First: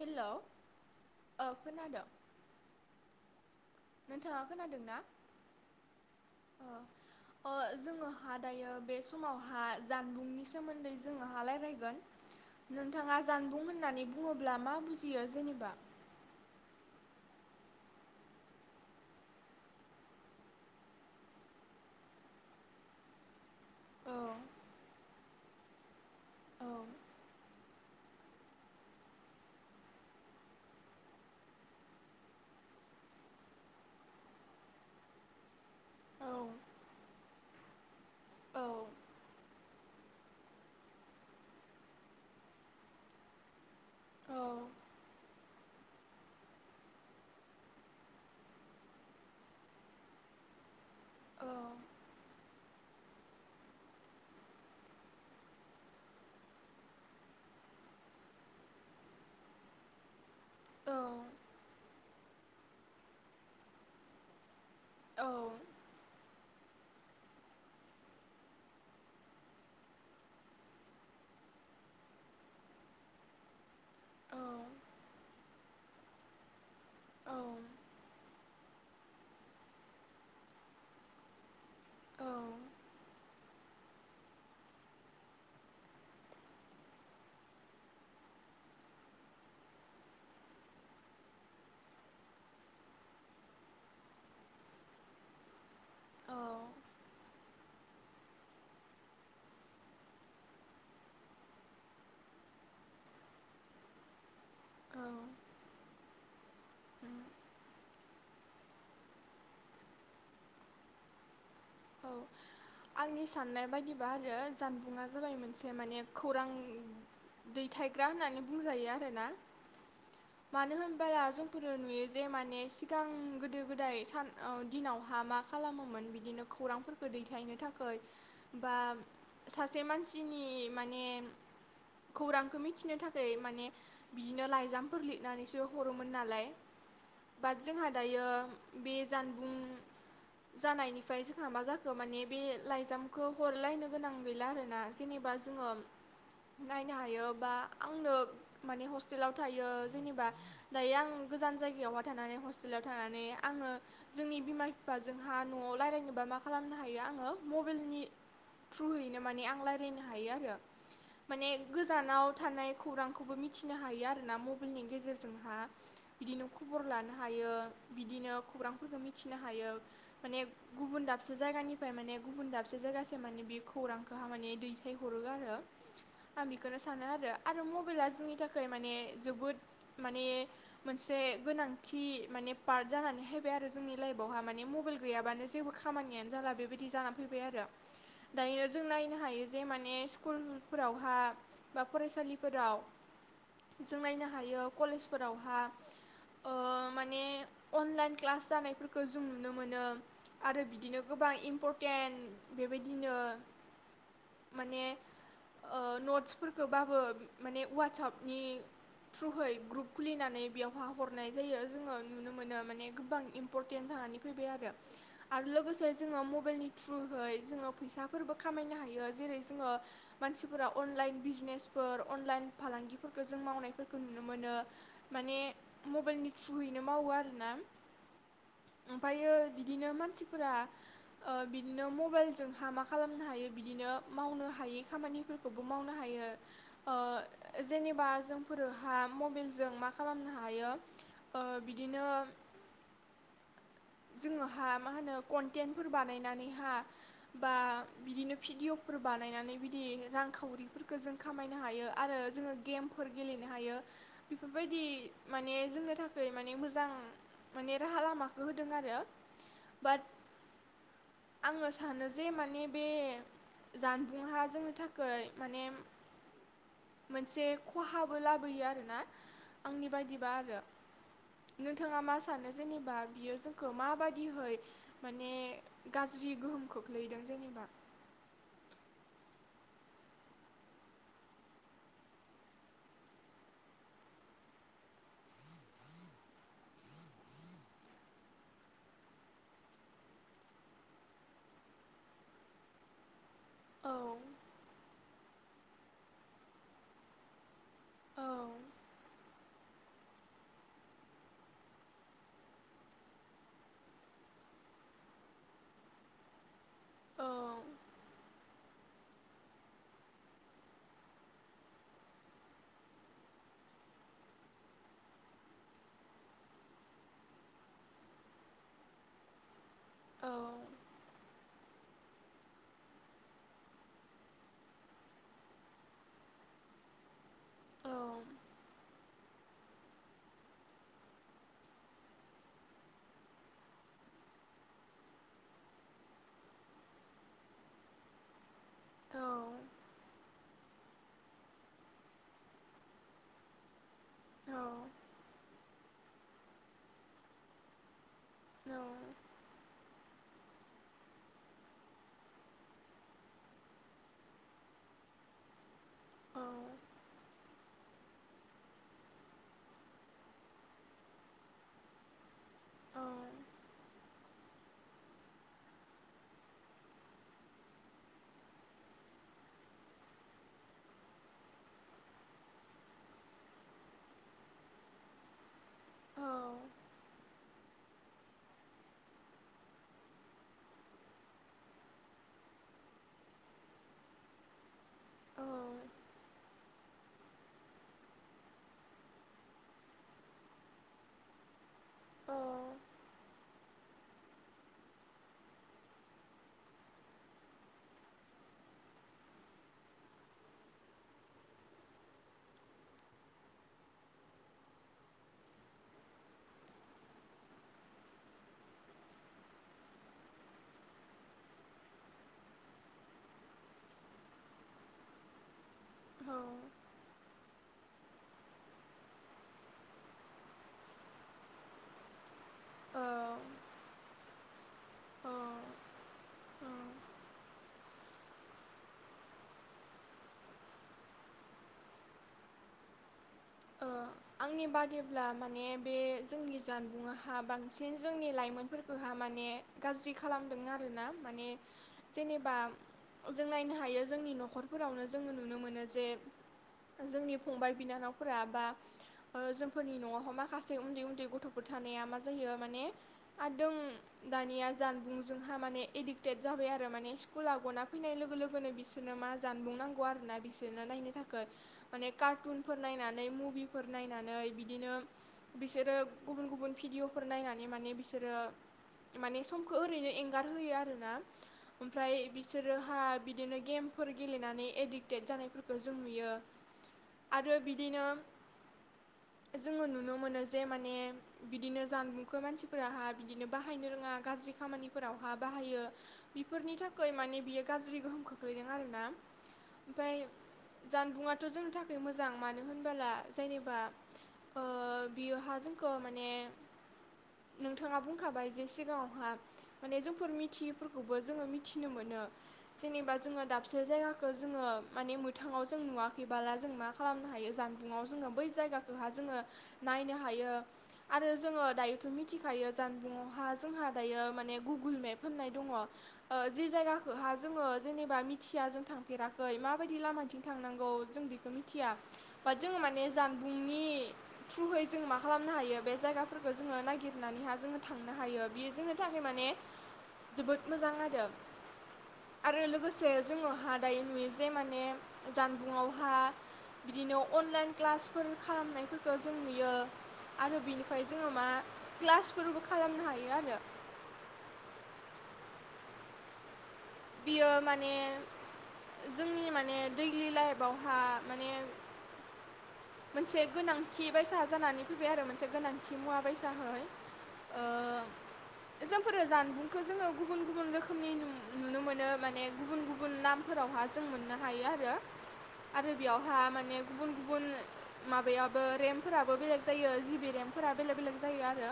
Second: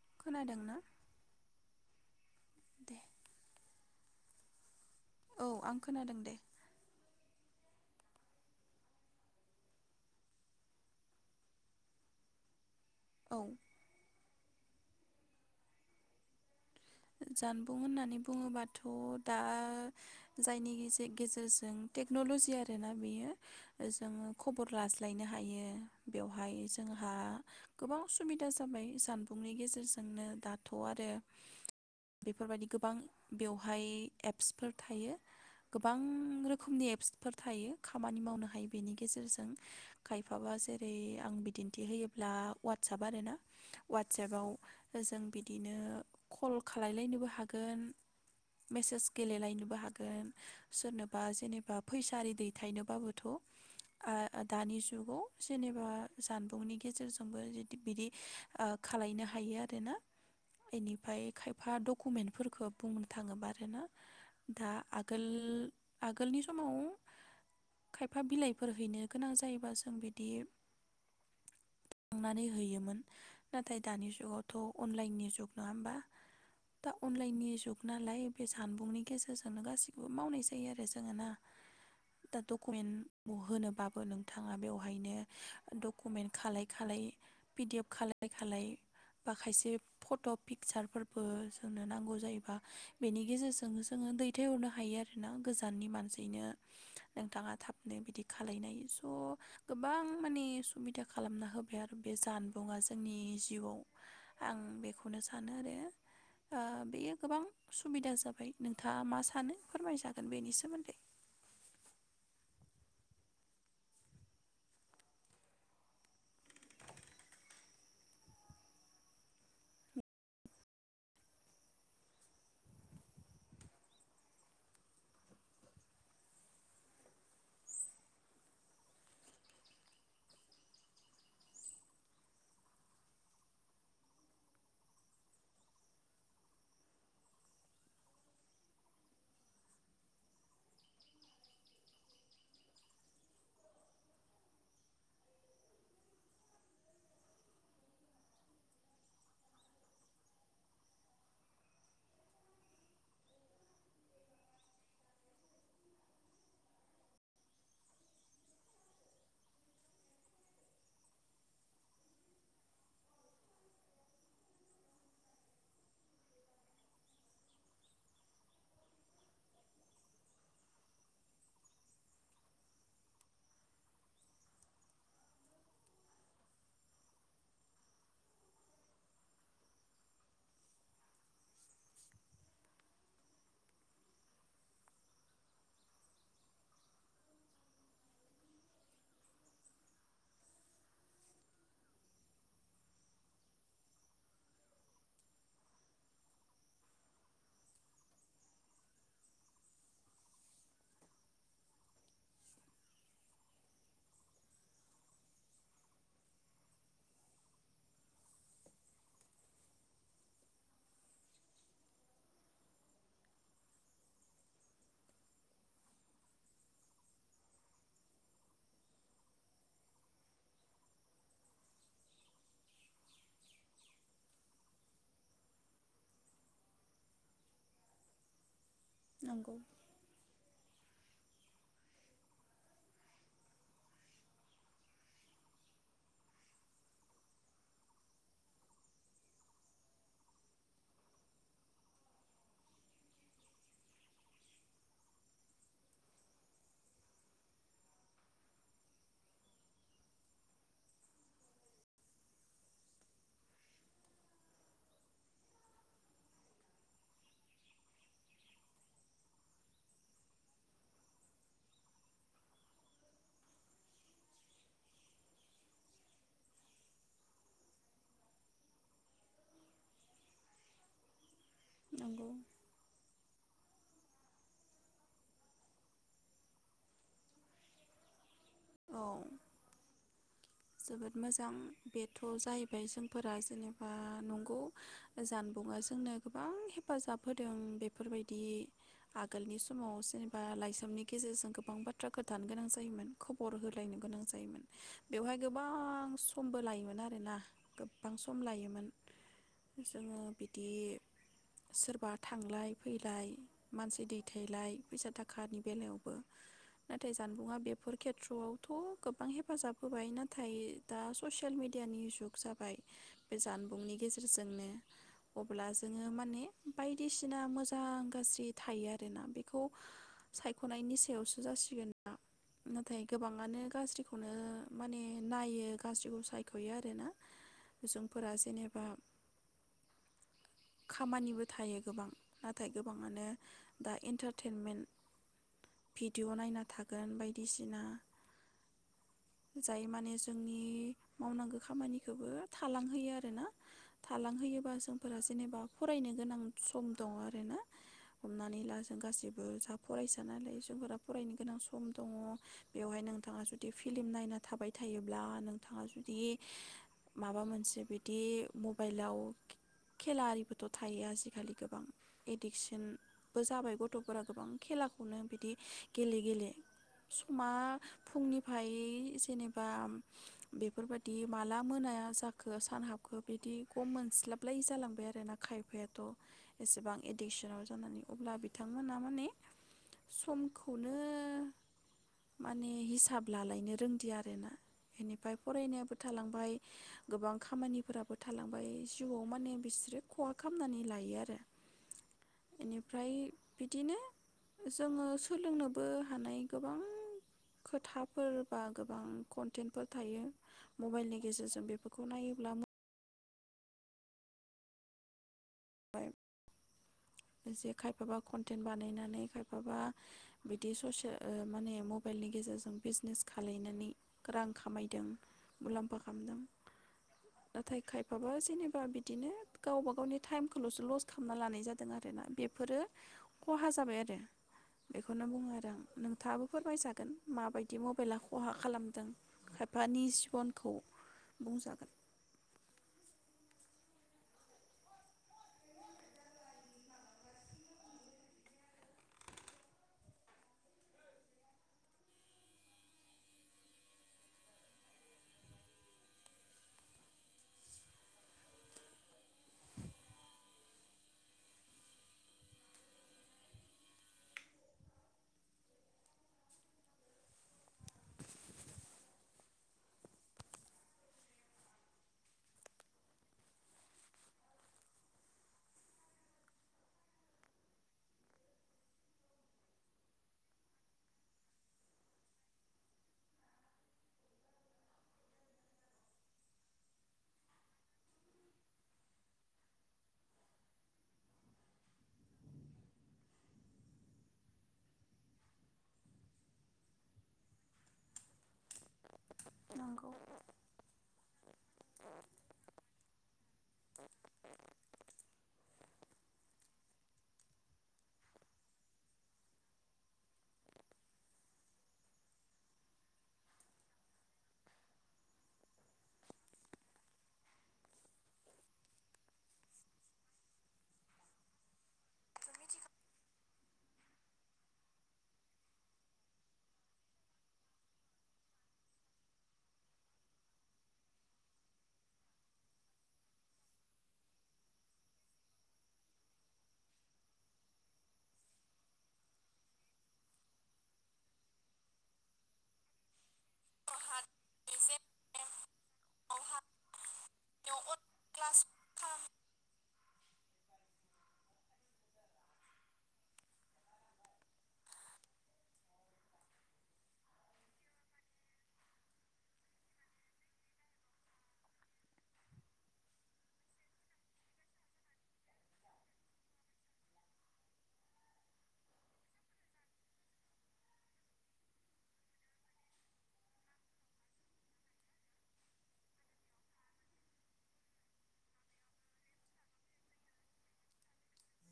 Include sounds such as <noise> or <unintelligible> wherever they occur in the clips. हेल' खोनादोंना औ खोनादोंं? दे नोंथाङा खोनादों ना? औ आं खोनादों दे। ओ जोङोहाय दायो बे समावहाय जानबुंनि सोमोन्दै जोङोहाय राय्लायगोन। नोंथाङा औ जानबुं होननानै बुं बुङोब्ला मा बुजियो जेनेबा। जानबुं होननानै बुङोबाथ' दा जायनि गे-गेजेरजों टेक्न'ल'जि आरोना बेयो। औ जोङो खबर लाज्लायनो हायो बेवहाय औ जोंहा गोबां सुबिदा जाबाय जानबुंनि गेजेरजोंनो दाथ' आरो बेफोर बायदि गोबां बेवहाय एप्सफोर थायो गोबां औ रोखोमनि एप्सफोर थायो। खामानि मावनो औ हायो बेनि गेजेरजों खायफाबा जेरै आं बिदिन्थि होयोब्ला अवाटसाप आरोना। औ अवाटसापाव जों बि बिदिनो कल खालायलायनोबो हागोन मेसेज गेले लायनोबो हागोन सोरनोबा औ जेनेबा फैसा आरि दैथायनोबाबोथ' दानि जुगाव जेनेबा जानबुंनि गेजेरजोंबो बिदि ओ खालामलनो हायो आरोना इदि ओमफ्राय औ खायफा डकुमेन्टफोरफोरखौ बुंनो थाङोबा आरोना दा आगोल औ आगोलनि समाव खायफा बिलाइफोर हैनो गोनां जायोबा जों बिदि थांनानै हैयोमोन नाथाय दानि औ औ जुगावथ' अन लाइननि जुग नङा होमबा। दा अन लाइननि जुग नालाय बे जानबुंनि गेजेरजोंनो गासैखौबो मावनाय जायो आरो जोङोना। दाथ' खयेन होनोबाबो नोंथाङा बेवहायनो डकुमेन्ट खालाय खालाय पिडि एफ खालाय खालाय बा खायसे फट' फिखसारफोरबो जोंनो नांगौ जायोबा बेनि गेजेरजोंनो जोङो दैथायहरनो हायो आरोना गोजाननि मानसिनो नोंथाङा थाबनो बिदि खालामनो हायो स' गोबां माने सुबिदा खालामना होबाय आरो बे जानबुंआ जोंनि जिउआव। आं बेखौनो सा आरो ओ बेयो उम गोबां सुबिदा जाबाय नोंथाङा मा सानो फोरमाय जागोन बेनि सोमोन्दै। औ आंनि साननाय बायदिबा आरो जानबुंङा जाबाय मोनसे माने खौरां दैथायग्रा होननानै बुंजायो आरोना मानो होनबाला जोंफोरो नुयो जे माने सिगां गोदो गोदाय सान दिनावहाय मा खालामोमोन बिदिनो खौरांफोरखौ दैथायनो थाखाय बा सासे मानसिनि माने खौरांखौ मिथिनो थाखाय माने बिदिनो लाइजामफोरसो लिरनानै हरोमोन नालाय बाट जोंहा दायो बे जानबुं जानायनिफ्राय जों मा जाखो माने बे लाइजामखौ हरलायनो गोनां गैला आरोना जेनेबा जोङो नायनो हायो बा आंनो माने हस्टेलाव थायो जेनेबा दायो आं गोजान जायगायावहाय थानानै हस्टेलाव थानानै आङो जोंनि बिमा बिफाजोंहा न'आव रायलायनो बा मा खालामनो हायो आङो मबाइलनि थ्रुयैनो माने आं रायजलायनो हायो आरो माने गोजानाव थानाय खौरांखौबो मिथिनो हायो आरोना मबाइलनि गेजेरजोंहा बिदिनो खबर लानो हायो बिदिनो खौरांफोरखौ मिथिनो हायो माने गुबुन दाबसे जायगानिफ्राय माने गुबुन दाबसे जायगासिम माने बे खौरांखौहा माने दैथायहरो आरो आं बेखौनो सानो आरो मबाइला जोंनि थाखाय माने जोबोद माने मोनसे गोनांथि माने पार्ट जानानै हायबाय आरो जोंनि लाइफआवहा माने मबाइल गैयाबानो जेबो खामानियानो जाला बेबायदि जाना फैबाय आरो दायो जों नायनो हायो जे माने स्कुलफोरावहा बा फरायसालिफोराव जों नायनो हायो कलेजफोरावहा ओ माने अनलाइन क्लास जानायफोरखौ जों नुनो मोनो। आरो बिदिनो गोबां इम्परटेन्ट बेबायदिनो माने ओ नटसफोरखौबाबो माने ववाट्सापनि थ्रुयै ग्रुप खुलिनानै बेयावहाय हरनाय जायो जोङो नुनो मोनो माने गोबां इम्परटेन्ट जानानै फैबाय आरो। आरो लोगोसे जोङो मबाइलनि थ्रुहै जोङो फैसाफोरबो खामायनो हायो जेरै जोङो मानसिफोरा अनलाइन बिजनेसफोर अनलाइन फालांगिफोरखौ जों मावनायफोरखौ नुनो मोनो माने मबाइलनि थ्रुयैनो मावो आरोना ओमफ्रायो नंगौ बिदिनो मानसि फ्रा ओ बिदिनो मबाइलजोंहा मा खालामनो हायो बिदिनो मावनो हायि खामानिफोरखौबो मावनो हायो ओ जेनेबा जोंफोरहा मबाइलजों मा खालामनो हायो ओ बिदिनो जोङोहा मा होनो कन्टेन्टफोर बानायनानैहा बा बिदिनो भिडिअ'फोर बानायनानै बिदि रांखावरिफोरखौ जों खामायनो हायो आरो जोङो गेमफोर गेलेनो हायो बेफोर बायदि माने जोंनो थाखाय माने मोजां माने राहा लामाखौ हो दों आरो बाट आङो सानो जे माने बे जानबुंआ जोंनि थाखाय माने मोनसे खहाबो लाबोयो आरोना आंनि बायदिबा आरो। नोंथाङा मा नंगौ सानो जेनेबा? इयो जों खो माबादिहै माने गाज्रि गोहोम खोख्लैदों जेनेबा। औ जोबोद मोजां बेथ' जाहैबाय जोंफोरा जेनेबा नंगौ जानबुंआ जोंनो गोबां हेफाजाब होदों बेफोर बायदि आगोलनि समाव जेनेबा लाइजामनि गेजेरजों गोबां बाथ्रा खोनथानो गोनां जायोमोन। खबर औ होलायनो गोनां जायोमोन बेवहाय गोबां समबो लायोमोन आरोना। गोबां औ सम लायोमोन। जोङो बिदि सोरबा थांलाय फैलाय मानसि दैथायलाय फैसा थाखानि बेलायावबो नाथाय औ जानबुङा बेफोर खेथ्र'आव थ' गोबां हेफाजाब होबाय ना नाथाय दा ससियेल मेडियानि जुग जाबाय बे जानबुंनि गेजेरजोंनो अब्ला जोङो माने बायदिसिना मोजां गाज्रि थायो आरोना बेखौ औ सायख'नायनि सायावसो जासिगोन दां नाथाय गोबाङानो गाज्रिखौनो माने नायो गाज्रिखौ सायख'यो आरोना औ जोंफोरा जेनेबा खामानिबो थायो गोबां नाथाय गोबाङानो दा एन्टारटेनमेन्ट भिडिअ' नायना थागोन बायदिसिना औ जाय माने जोंनि मावनांगौ खामानिखौबो थालांहोयो आरोना औ थालांहोयोबा जोंफोरा जेनेबा फरायनो गोनां सम दं आरोना हमनानै औ ला जों गासिबो साफ फरायसा नालाय जोंफोरा फरायनो गोनां सम दङ बेवहाय नोंथाङा जुदि फिलिम नायना थाबाय थायोब्ला नोंथाङा जुदि माबा मोनसे बिदि मबाइलाव खेला आरिबोथ' थायो आजि खालि गोबां एडिकसनबो जाबाय गथ'फोरा गोबां खेलाखौनो बिदि गेले गेले समा फुंनिफ्राय जेनेबा बा बेफोर बायदि माला मोना जाखो सान हाबखो बिदि गम मोनस्लाबलायि जालांबाय आरोना खायफायाथ' औ एसेबां एडिक्सनाव जानानै अब्ला बिथांमोना माने समखौनो माने हिसाब लालायनो रोंदिया। बेनिफाय फरायनायाबो थालांबाय गोबां खामानिफोराबो थालांबाय जिउआव माने बिसोरो खहा खामनानै लायो आरो। इनिफ्राय बिदिनो जोङो सोलोंनोबो हानाय गोबां खोथाफोर बा गो गोबां कन्टेन्टफोर थायो मबाइलनि गेजेरजों बेफोरखौ नायोब्ला <unintelligible> खायफाबा कन्टेन्ट बानायनानै खायफाबा बिदि ससे ओ माने मबाइलनि गेजेरजों बिजनेस खालायनानै रां खामायदों मुलाम्फा खामदों। नाथाय खायफाबा जेनेबा बिदिनो गावबा गावनि टाइमखौल'सो लस खालामना लानाय जादों आरोना बेफोरो औ खहा जाबाय आरो बेखौनो औ बुङो आरो आं नोंथाङाबो औ फोरमायजागोन माबायदि मबाइला खहा खालामदों खायफानि जिबनखौ बुंजागोन ओ आंनि बादिब्ला माने बे जोंनि जानबुंआहा बांसिन जोंनि लाइमोनफोरखौहा माने गाज्रि खालामदों आरोना माने जेनेबा जों नायनो हायो जोंनि न'खरफोरावनो जोङो नुनो मोनो जे जोंनि फंबाय बिनानावफोरा बा जोंफोरनि न'आवहाय माखासे उन्दै उन्दै गथ'फोर थानाया मा जायो माने <unintelligible> दानिया जानबुंजोंहा माने एडिक्टेड जाबाय आरो माने स्कुला गना फैनाय लोगो लोगोनो बिसोरनो मा जानबुं नांगौ आरोना बिसोरनो नायनो थाखाय माने कार्टुनफोर नायनानै मुभि फोर नायनानै बिदिनो बिसोरो गुबुन गुबुन भिडिअ'फोर नायनानै माने बिसोरो माने समखौ ओरैनो एंगारहोयो आरोना ओमफ्राय बिसोरोहा बिदिनो गेमफोर गेलेनानै एडिक्टेड जानायफोरखौ जों नुयो आरो बिदिनो जोङो नुनो मोनो जे माने बिदिनो जानबुंखो मानसिफोरा बिदिनो बाहायनो रोङा गाज्रि खामानिफोरावहा बाहायो। बेफोरनि थाखाय माने बे गाज्रि गोहोम खोख्लैदों आरो ना नंगौ ओमफ्राय जानबुंङा <unintelligible> जोंनि थाखाय मोजां मानो होनबोला जायनो बा ओ बियो हा जों <unintelligible> माने नोंथाङा बुंखाबाय जे सिगाङावहा माने जोंफोर मिथियैफोरखौबो जोङो मिथिनो मोनो जेनेबा जोङो दाबसे जायगाखो जोङो माने मोथाङाव जों नुवाखैबाला जों मा खालामनो हायो जा <unintelligible> जोङो बै जायगाखोहा जोङो नायनो हायो आरो जोङो दायोथ' मिथिखायो जानबुंवहा जोंहा दायो माने गुगोल मेप होननाय दङ' जे जायगाखौहा जोङो जेनेबा मिथिया जों थांफेराखै माबायदि लामाथिं थांनांगौ जों बेखौ मिथिया बा जोङो माने जानबुंनि थ्रुहै जों मा खालामनो हायो बे जायगाफोरखौ जोङो नागिरनानैहाय जोङो थांनो हायो बियो जोंनि थाखाय माने जोबोद मोजां आरो आरो लोगोसे जोङो हा दायो नुयो जे माने जानबुंआवहा बिदिनो अनलाइन क्लास फोर खालामनायफोरखो जों नुयो। आरो बिनिफ्राय जोङो मा क्लासफोरबो खालामनो हायो आरो बियो माने जोंनि माने दैलि लाइफआवहा माने मोनसे गोनांथि बायसा जानानै फैबाय आरो मोनसे गोनांथि मुवा बायसाहै ओ जोंफोरो जानबुंखौ जोङो गुबुन गुबुन रोखोमनि नु नुनो मोनो माने गुबुन गुबुन नामफोरावहा जों मोननो हायो आरो आरो बेयावहा माने गुबुन गुबुन माबायाबो रेम्पफोराबो बेलेग जायो जिबि रेम्पफोरा बेलेक बेलेक जायो आरो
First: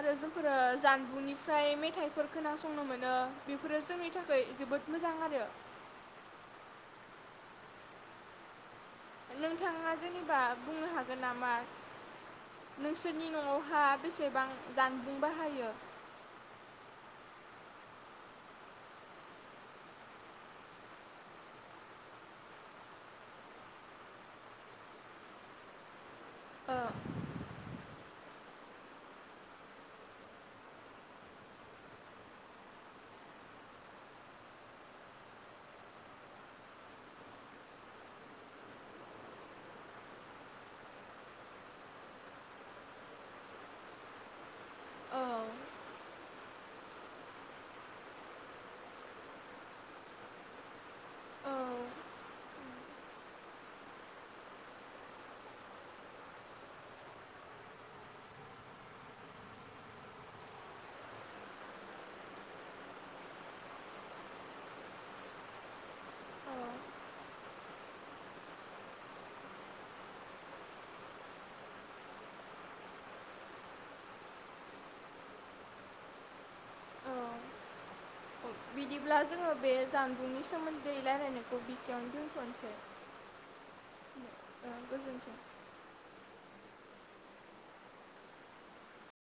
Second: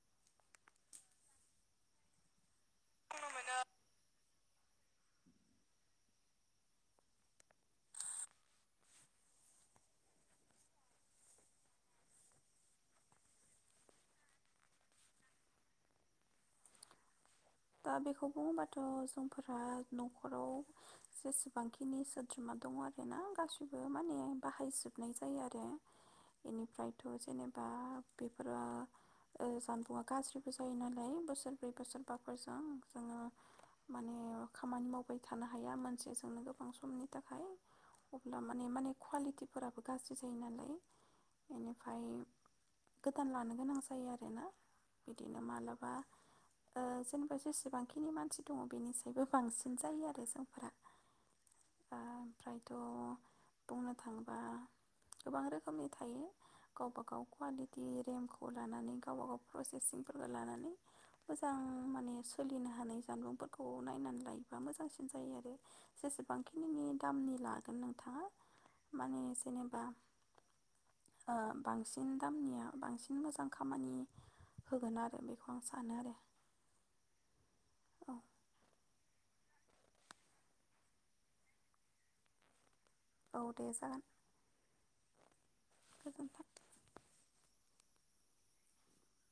आरो जोंफोरो जानबुंनिफ्राय मेथाइफोर खोनासंनो मोनो बेफोरो जोंनि थाखै जोबोद मोजां आरो नोंथाङा जेनेबा बुंनो हागोन नामा नोंसोरनि न'आवहा बेसेबां जानबुं बाहायो? दा बेखौ बुङोबाथ' जोंफोरा न'खराव जेसेबांखिनि सोद्रोमा दङ' आरो ना गासैबो माने बाहायजोबनाय जायो आरो ओ बेनिफ्रायथ' जेनेबा बेफोरो ओ जानबुंङा गाज्रिबो जायो नालाय बोसोरब्रै बोसोरबा <unintelligible> जोङो माने खामानि मावबाय थानो हाया मोनसे जोंनो गोबां समनि थाखाय अब्ला माने माने कुवालिटिफोराबो गाज्रि जायो नालाय बेनिफ्राय गोदान लानो गोनां जायो आरो ना औ बिदिनो मालाबा ओ जेनेबा जेसेबांखिनि मानसि दङ' बेनिसायबो बांसिन जायो आरो जोंफोरा औ ओमफ्रायथ' बुंनो थाङोबा गोबां रोखोमनि थायो गावबा गाव कुवालिटि रेमखौ लानानै गावबा गाव प्रसेसिंफोरखौ लानानै मोजां माने सोलिनो हानाय जानबुंफोरखौ नायनानै लायोबा मोजांसिन जायो आरो जेसेबांखिनिनि दामनि लागोन नोंथाङा माने जेनेबा ओ बांसिन दामनिया बांसिन मोजां खामानि होगोन आरो बेखौ आं सानो आरो औ औ बिदिब्ला जोङो बे जानबुंनि सोमोन्दै रायलायनायखौ बेसेयावनो दोनथ'नोसै। औ दे जागोन। ओ गोजोन्थों <unintelligible>